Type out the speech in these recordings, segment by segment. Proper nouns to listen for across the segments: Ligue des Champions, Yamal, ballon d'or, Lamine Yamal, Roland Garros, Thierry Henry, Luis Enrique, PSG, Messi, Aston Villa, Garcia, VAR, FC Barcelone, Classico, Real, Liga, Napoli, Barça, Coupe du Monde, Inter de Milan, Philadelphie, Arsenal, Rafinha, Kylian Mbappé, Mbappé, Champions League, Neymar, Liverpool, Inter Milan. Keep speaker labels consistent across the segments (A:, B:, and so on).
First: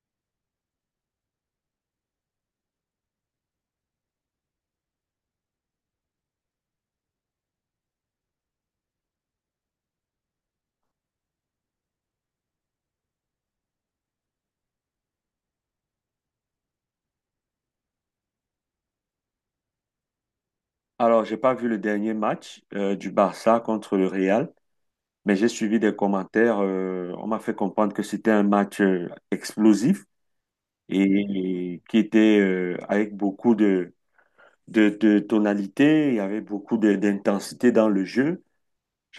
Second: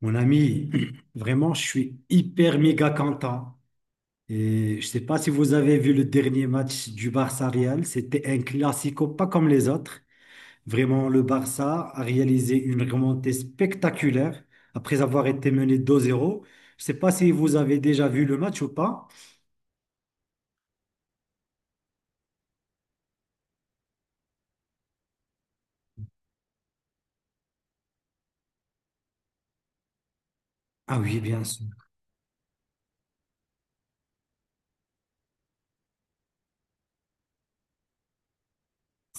A: Mon ami, vraiment, je suis hyper méga content. Et je sais pas si vous avez vu le dernier match du Barça Real. C'était un classico pas comme les autres. Vraiment, le Barça a réalisé une remontée spectaculaire après avoir été mené 2-0. Je sais pas si vous avez déjà vu le match ou pas.
B: Alors, j'ai pas vu le dernier match du Barça contre le Real, mais j'ai suivi des commentaires. On m'a fait comprendre que c'était un match explosif
A: Ah oui, bien sûr.
B: qui était avec beaucoup de tonalité. Il y avait beaucoup d'intensité dans le jeu.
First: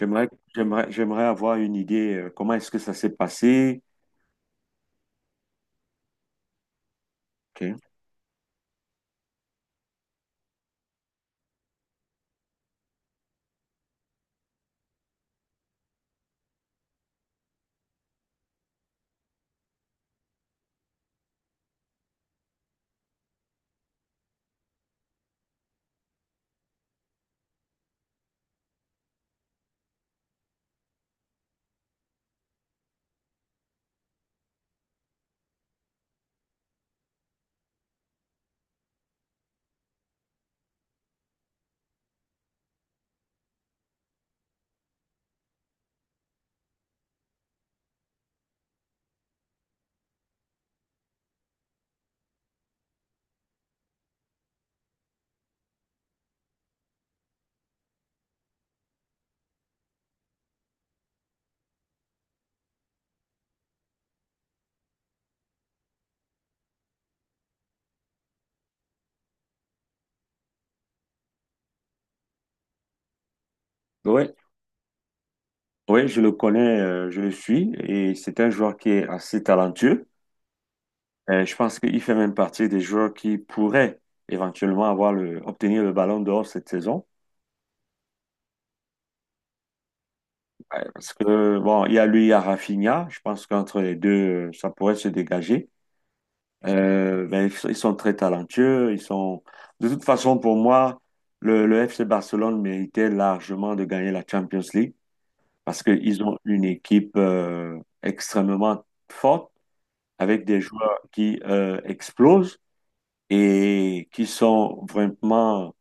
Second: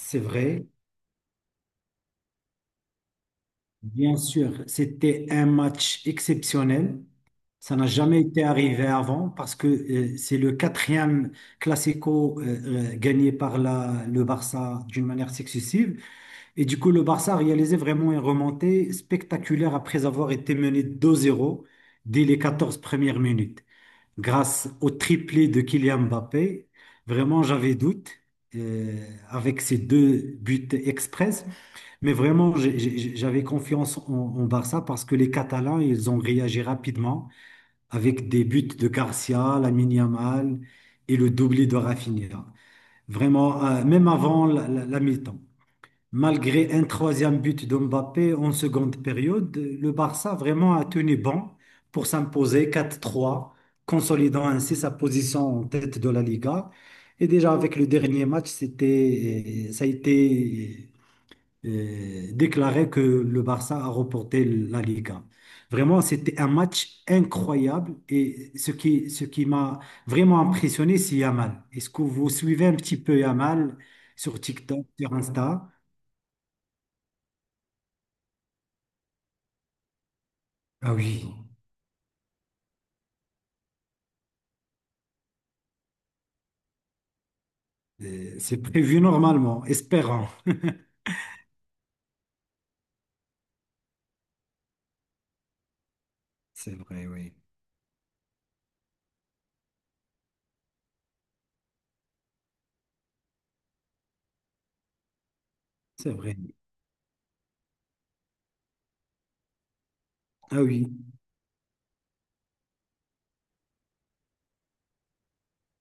A: C'est vrai.
B: J'aimerais avoir une idée comment est-ce que ça s'est passé.
A: Bien sûr, c'était un match exceptionnel.
B: Oui,
A: Ça n'a jamais été arrivé avant parce que c'est le quatrième classico gagné par le Barça d'une manière successive. Et du coup, le Barça a réalisé vraiment une remontée spectaculaire après avoir été mené deux zéro dès les 14 premières minutes. Grâce au triplé de Kylian Mbappé, vraiment, j'avais doute euh, avec ces deux buts express. Mais vraiment, j'avais confiance en Barça parce que les Catalans, ils ont réagi rapidement avec des buts de Garcia, Lamine Yamal et le doublé de Rafinha. Vraiment, même avant la mi-temps. Malgré un troisième but de Mbappé en seconde période, le Barça vraiment a tenu bon pour s'imposer 4-3, consolidant ainsi sa position en tête de la Liga. Et déjà avec le dernier match, ça a été déclarait que le Barça a remporté la Liga. Vraiment, c'était un match incroyable et ce qui m'a vraiment impressionné, c'est Yamal. Est-ce que vous suivez un petit peu Yamal
B: ouais,
A: sur TikTok, sur Insta?
B: ouais, je le connais. Je le suis et c'est un joueur qui est assez talentueux.
A: Ah oui.
B: Je pense qu'il fait même partie des joueurs qui pourraient éventuellement avoir obtenir le ballon d'or cette saison.
A: C'est prévu normalement, espérant.
B: Ouais, parce que, bon, il y a lui, il y a Rafinha. Je pense qu'entre les deux, ça pourrait se dégager.
A: C'est vrai, oui.
B: Mais ils sont très talentueux. Ils sont... De toute façon, pour moi, le FC Barcelone méritait largement de gagner la Champions League parce
A: C'est
B: qu'ils
A: vrai.
B: ont une équipe extrêmement forte avec des
A: Ah oui.
B: joueurs qui explosent et qui sont vraiment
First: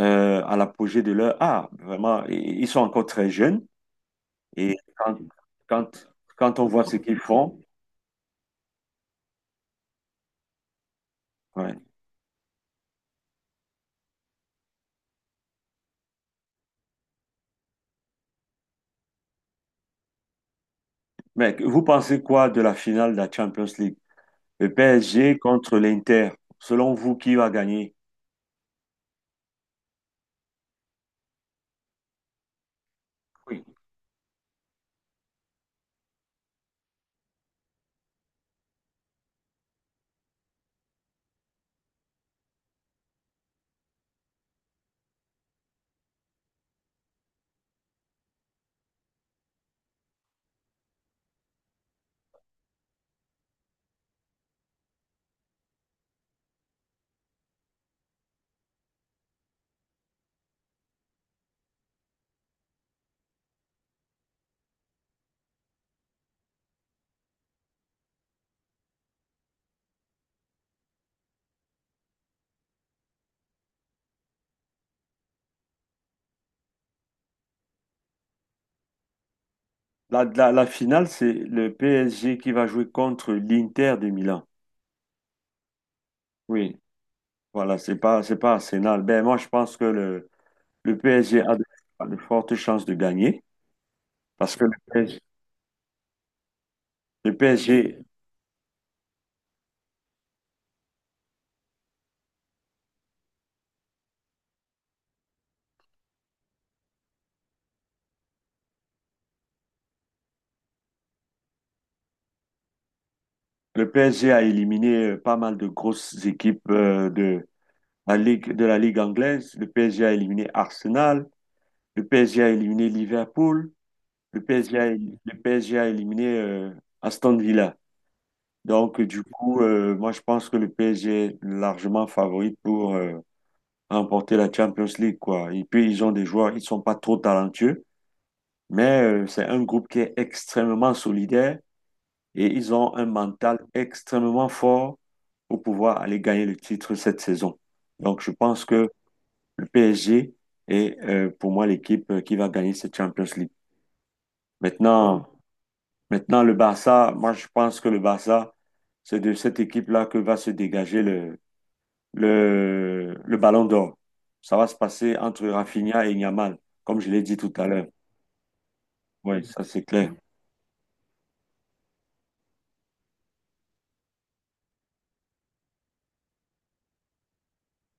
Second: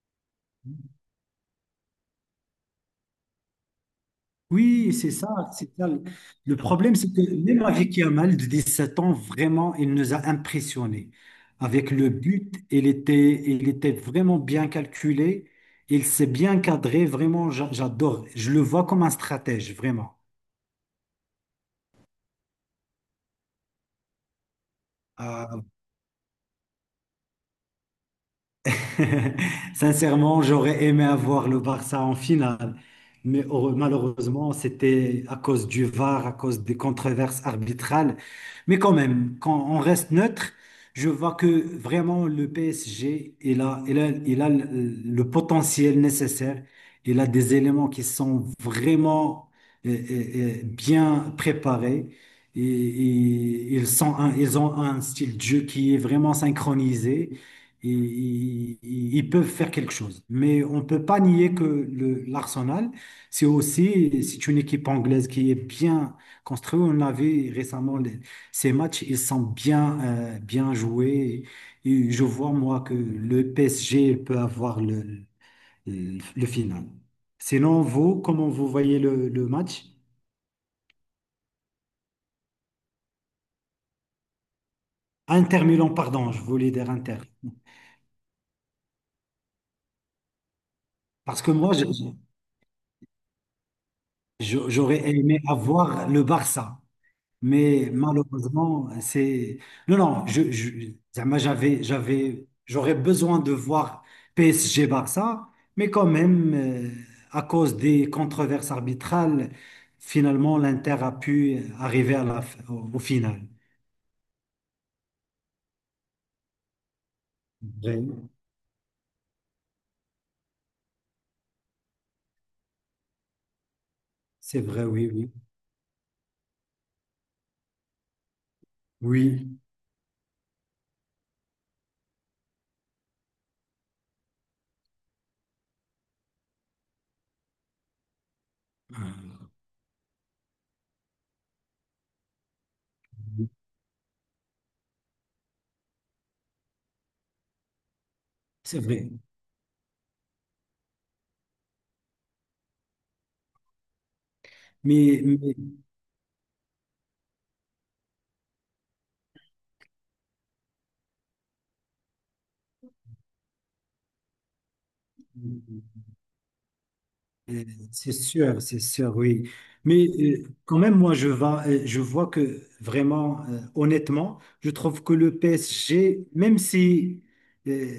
B: à l'apogée de leur art. Vraiment, ils sont encore très jeunes et
A: Oui, c'est ça, c'est ça.
B: quand,
A: Le
B: quand on voit
A: problème,
B: ce
A: c'est
B: qu'ils
A: que
B: font,
A: même avec Yamal, de 17 ans, vraiment, il nous a impressionnés.
B: ouais.
A: Avec le but, il était vraiment bien calculé, il s'est bien cadré, vraiment, j'adore. Je le vois comme un stratège, vraiment.
B: Mais vous pensez quoi de la finale de la Champions League? Le PSG
A: Euh,
B: contre l'Inter. Selon vous, qui va gagner?
A: Sincèrement, j'aurais aimé avoir le Barça en finale, mais
B: Oui.
A: malheureusement, c'était à cause du VAR, à cause des controverses arbitrales. Mais quand même, quand on reste neutre, je vois que vraiment le PSG, il a le potentiel nécessaire. Il a des éléments qui sont vraiment euh, euh, bien préparés. Et ils sont ils ont un style de jeu qui est vraiment synchronisé, ils peuvent faire quelque chose. Mais on ne peut pas nier que l'Arsenal, c'est aussi, c'est une équipe anglaise qui est bien construite. On a vu récemment ces matchs, ils sont bien, bien joués. Et je vois, moi, que le PSG peut avoir le final. Sinon, vous, comment vous voyez le match?
B: La finale, c'est le PSG qui va jouer contre l'Inter de Milan.
A: Inter Milan, pardon, je voulais
B: Oui,
A: dire Inter.
B: voilà, c'est pas Arsenal. Ben, moi, je pense que le PSG
A: Parce que moi,
B: a de fortes chances de gagner parce que le
A: j'aurais
B: PSG,
A: aimé avoir le Barça.
B: le
A: Mais
B: PSG
A: malheureusement, c'est... Non, non, zama, j'aurais besoin de voir PSG-Barça, mais quand même, à cause des controverses arbitrales, finalement, l'Inter a pu arriver à au final.
B: le PSG a éliminé pas mal de grosses équipes
A: Vrai.
B: De la Ligue anglaise. Le PSG a éliminé Arsenal. Le PSG a éliminé Liverpool. Le
A: C'est
B: PSG
A: vrai,
B: a,
A: oui,
B: éli-
A: oui.
B: Le PSG a éliminé Aston Villa. Donc, du
A: Oui,
B: coup, moi, je pense que le PSG est largement favori pour remporter la Champions League, quoi. Et puis, ils ont des joueurs, ils sont pas trop talentueux, mais c'est un groupe qui est extrêmement solidaire. Et ils ont un mental extrêmement fort pour pouvoir aller gagner le titre cette saison. Donc, je pense
A: c'est
B: que
A: vrai.
B: le PSG est pour moi l'équipe qui va gagner cette Champions League.
A: Mais,
B: Maintenant,
A: mais-
B: maintenant, le Barça, moi je pense que le Barça, c'est de cette équipe-là que va se dégager le ballon d'or. Ça va se passer entre Rafinha et Yamal, comme je l'ai dit tout
A: Euh,
B: à l'heure.
A: C'est sûr,
B: Oui,
A: oui.
B: ça c'est
A: Mais
B: clair.
A: quand même, moi, je vois que vraiment, honnêtement, je trouve que le PSG, même si euh,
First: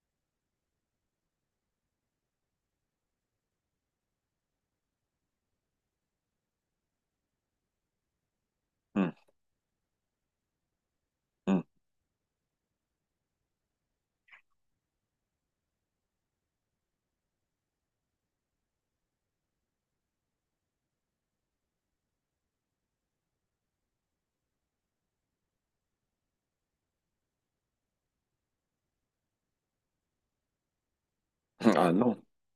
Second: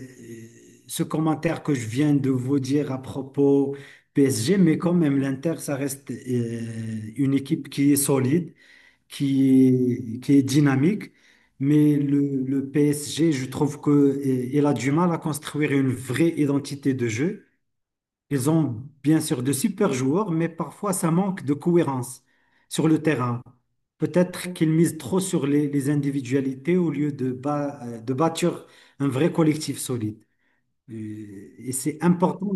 A: ce commentaire que je viens de vous dire à propos PSG, mais quand même, l'Inter, ça reste une équipe qui est solide,
B: Hum,
A: qui est dynamique.
B: hum.
A: Mais le PSG, je trouve que il a du mal à construire une vraie identité de jeu. Ils ont bien sûr de super joueurs, mais parfois ça manque de cohérence sur le terrain. Peut-être qu'ils misent trop sur les individualités au lieu de, de bâtir un vrai collectif solide. Et
B: Ah
A: c'est
B: non.
A: important.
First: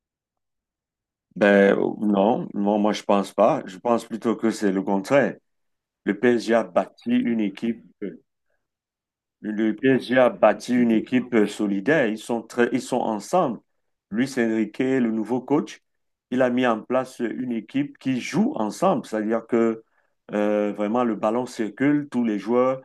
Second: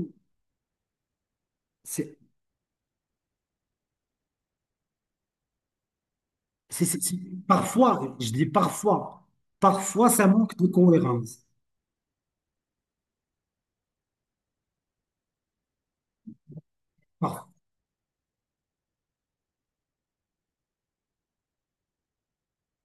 B: Ben
A: C'est,
B: non, non, moi je pense pas. Je pense plutôt que c'est le contraire. Le PSG a
A: c'est- c'est-
B: bâti
A: c'est-
B: une équipe.
A: parfois, je dis parfois,
B: Le
A: parfois
B: PSG
A: ça
B: a
A: manque de
B: bâti une équipe
A: cohérence.
B: solidaire. Ils sont très, ils sont ensemble. Luis Enrique, le nouveau coach, il a mis en place
A: Par-
B: une équipe qui joue ensemble. C'est-à-dire que vraiment le ballon circule, tous les joueurs,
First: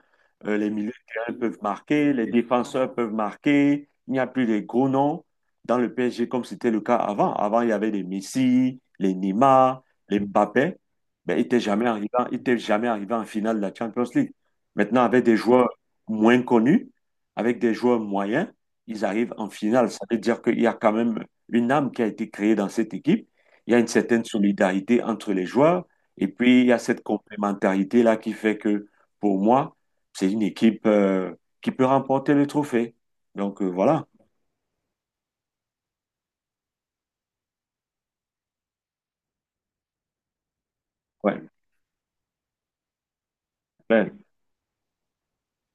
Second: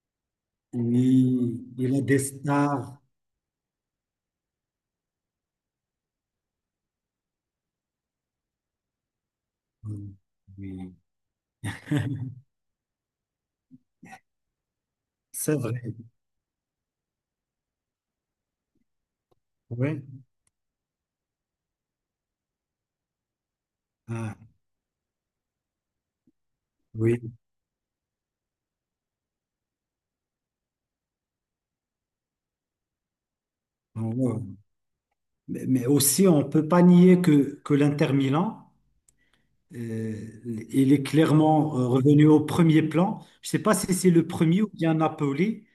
B: les milieux de terrain peuvent
A: Oui, il a
B: marquer,
A: des
B: les défenseurs
A: stars.
B: peuvent marquer. Il n'y a plus de gros noms dans le PSG comme c'était le cas avant. Avant, il y avait les Messi, les Neymar, les Mbappé.
A: Oui,
B: Ben, ils n'étaient jamais arrivés en finale de la Champions League. Maintenant, avec des
A: c'est
B: joueurs
A: vrai.
B: moins connus, avec des joueurs moyens, ils arrivent en finale. Ça
A: Oui.
B: veut dire qu'il y a quand même une âme qui a été créée dans cette équipe. Il y a une certaine
A: Ah,
B: solidarité entre les joueurs. Et puis, il y a cette
A: oui.
B: complémentarité-là qui fait que, pour moi, c'est une équipe qui peut remporter le trophée. Donc, voilà.
A: Oh, wow. Mais aussi, on ne peut pas nier que l'Inter Milan, euh, il est
B: Ouais.
A: clairement revenu au premier plan. Je ne sais pas si c'est
B: Ouais.
A: le premier ou bien Napoli.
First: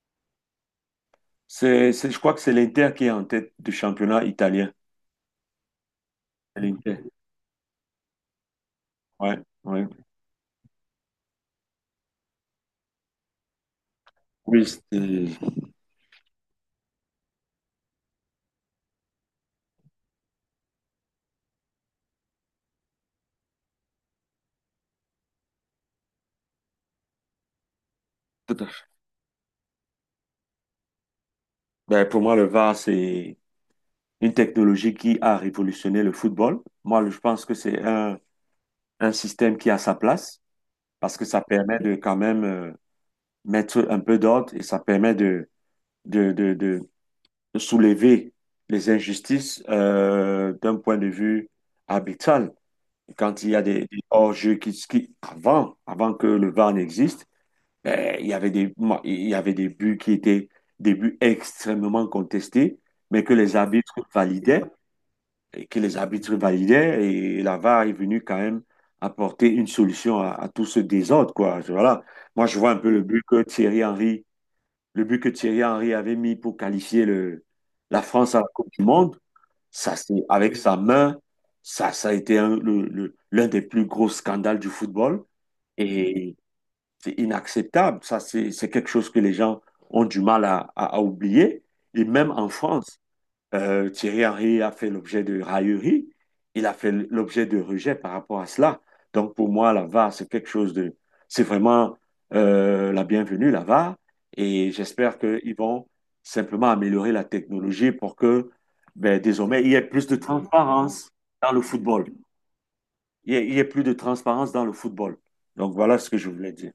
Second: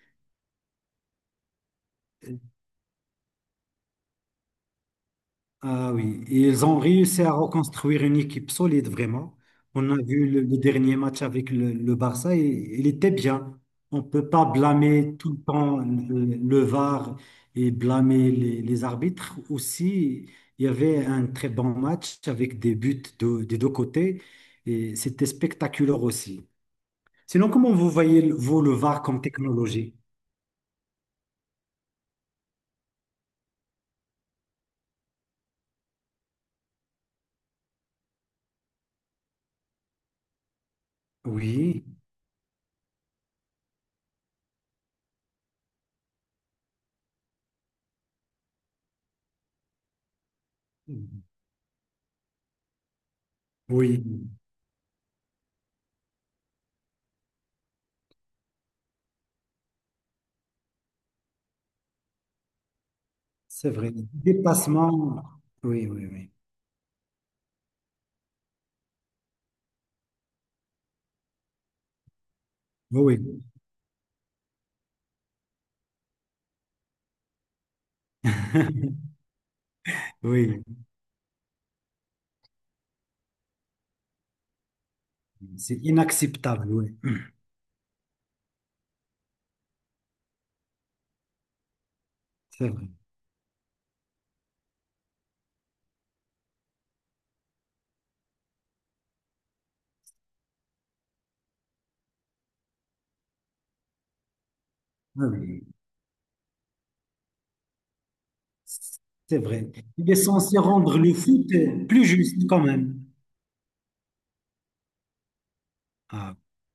B: Je crois que c'est l'Inter qui est en tête du championnat italien.
A: Ah oui, et
B: C'est
A: ils ont
B: l'Inter.
A: réussi à reconstruire une équipe solide, vraiment.
B: Ouais, ouais.
A: On a vu le dernier match avec le Barça, et il était bien. On ne peut pas
B: Oui,
A: blâmer tout le temps le VAR et blâmer les arbitres. Aussi, il y avait un très bon match avec des buts des deux côtés, et c'était spectaculaire aussi. Sinon, comment vous voyez,
B: tout
A: vous,
B: à
A: le
B: fait.
A: VAR comme technologie?
B: Ben, pour moi, le VAR, c'est une technologie qui a révolutionné le football. Moi, je pense que c'est un système qui a sa place parce que ça permet
A: Oui,
B: de quand même mettre un peu d'ordre et ça permet de soulever les injustices d'un point de vue arbitral. Quand il y a des
A: oui,
B: hors-jeux avant, avant que le VAR n'existe, ben, il y avait des buts qui étaient des buts extrêmement contestés, mais que les
A: c'est vrai.
B: arbitres validaient
A: Dépassement,
B: et que
A: oui,
B: les
A: oui, oui.
B: arbitres validaient et la VAR est venue quand même apporter une solution à tout ce désordre, quoi. Je- voilà. Moi, je vois un peu
A: Oui, oui.
B: Le but que Thierry Henry avait mis pour qualifier la France à la Coupe du Monde. Ça, c'est avec
A: Oui,
B: sa main. Ça a été un- le- L'un des plus gros scandales du football
A: c'est
B: et
A: inacceptable, oui.
B: c'est inacceptable. C'est quelque chose que les gens ont du mal à oublier. Et même en
A: C'est vrai.
B: France, Thierry Henry a fait l'objet de railleries, il a fait l'objet de rejets par rapport à cela. Donc pour moi, la VAR, c'est quelque chose de... C'est vraiment la bienvenue, la VAR, et j'espère
A: Ah
B: qu'ils
A: oui,
B: vont simplement améliorer la technologie pour que ben,
A: c'est
B: désormais, il
A: vrai.
B: y ait plus
A: Il est
B: de
A: censé rendre
B: transparence
A: le foot
B: dans le
A: plus
B: football.
A: juste quand même.
B: Il y ait plus de transparence dans le football. Donc voilà ce que je
A: Ah.
B: voulais dire.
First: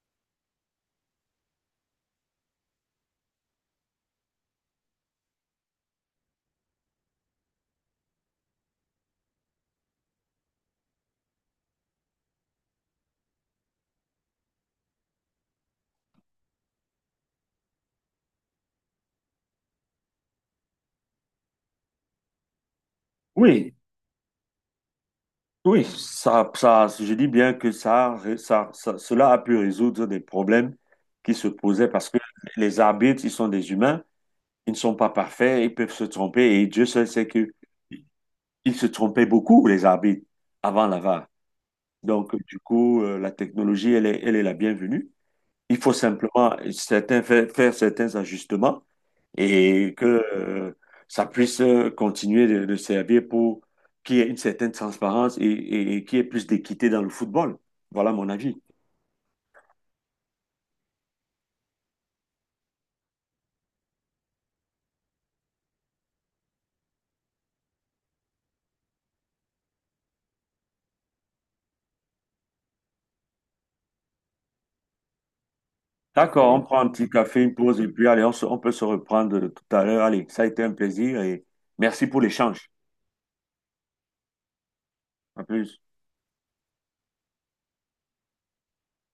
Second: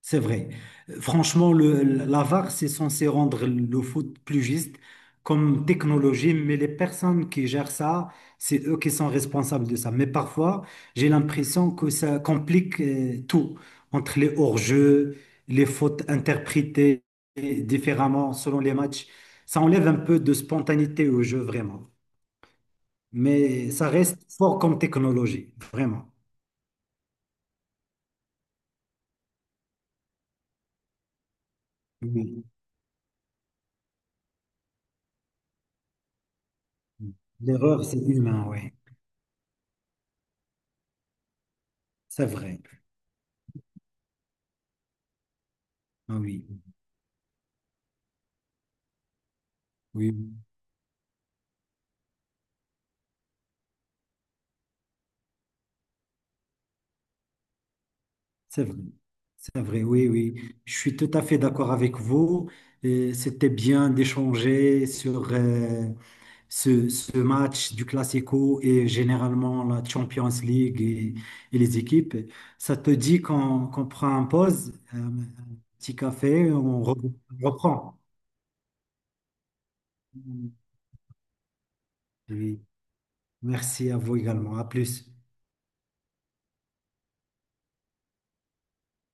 A: C'est vrai. Franchement, la VAR, c'est censé rendre le foot plus juste comme technologie, mais les personnes qui gèrent ça, c'est eux qui sont responsables de ça. Mais parfois, j'ai l'impression que ça complique tout, entre les hors-jeux, les fautes interprétées différemment selon les matchs. Ça enlève un peu de spontanéité au jeu, vraiment. Mais
B: Oui,
A: ça reste fort comme technologie,
B: oui,
A: vraiment.
B: je dis bien que cela a pu résoudre des problèmes qui se posaient parce que
A: Oui.
B: les arbitres, ils sont des humains, ils ne sont pas parfaits, ils peuvent se tromper et Dieu seul sait que
A: L'erreur, c'est humain, oui.
B: ils se trompaient beaucoup, les arbitres, avant la VAR.
A: C'est
B: Donc, du
A: vrai.
B: coup, la technologie, elle est la bienvenue. Il faut
A: Ah oui,
B: simplement certains, faire certains ajustements et
A: oui.
B: que ça puisse continuer de servir pour qu'il y ait une certaine transparence et qu'il y ait plus d'équité dans le football. Voilà mon avis.
A: C'est vrai, c'est vrai, oui, oui. Je suis tout à fait d'accord avec vous. C'était bien d'échanger sur ce, ce match du Classico et généralement la Champions League et les équipes. Ça te dit qu'on prend un pause, un petit café,
B: D'accord, on prend
A: on
B: un petit café, une pause et
A: reprend.
B: puis allez, on peut se reprendre tout à l'heure. Allez, ça a été un plaisir et merci pour
A: Oui.
B: l'échange.
A: Merci à vous également. À plus.
B: À plus.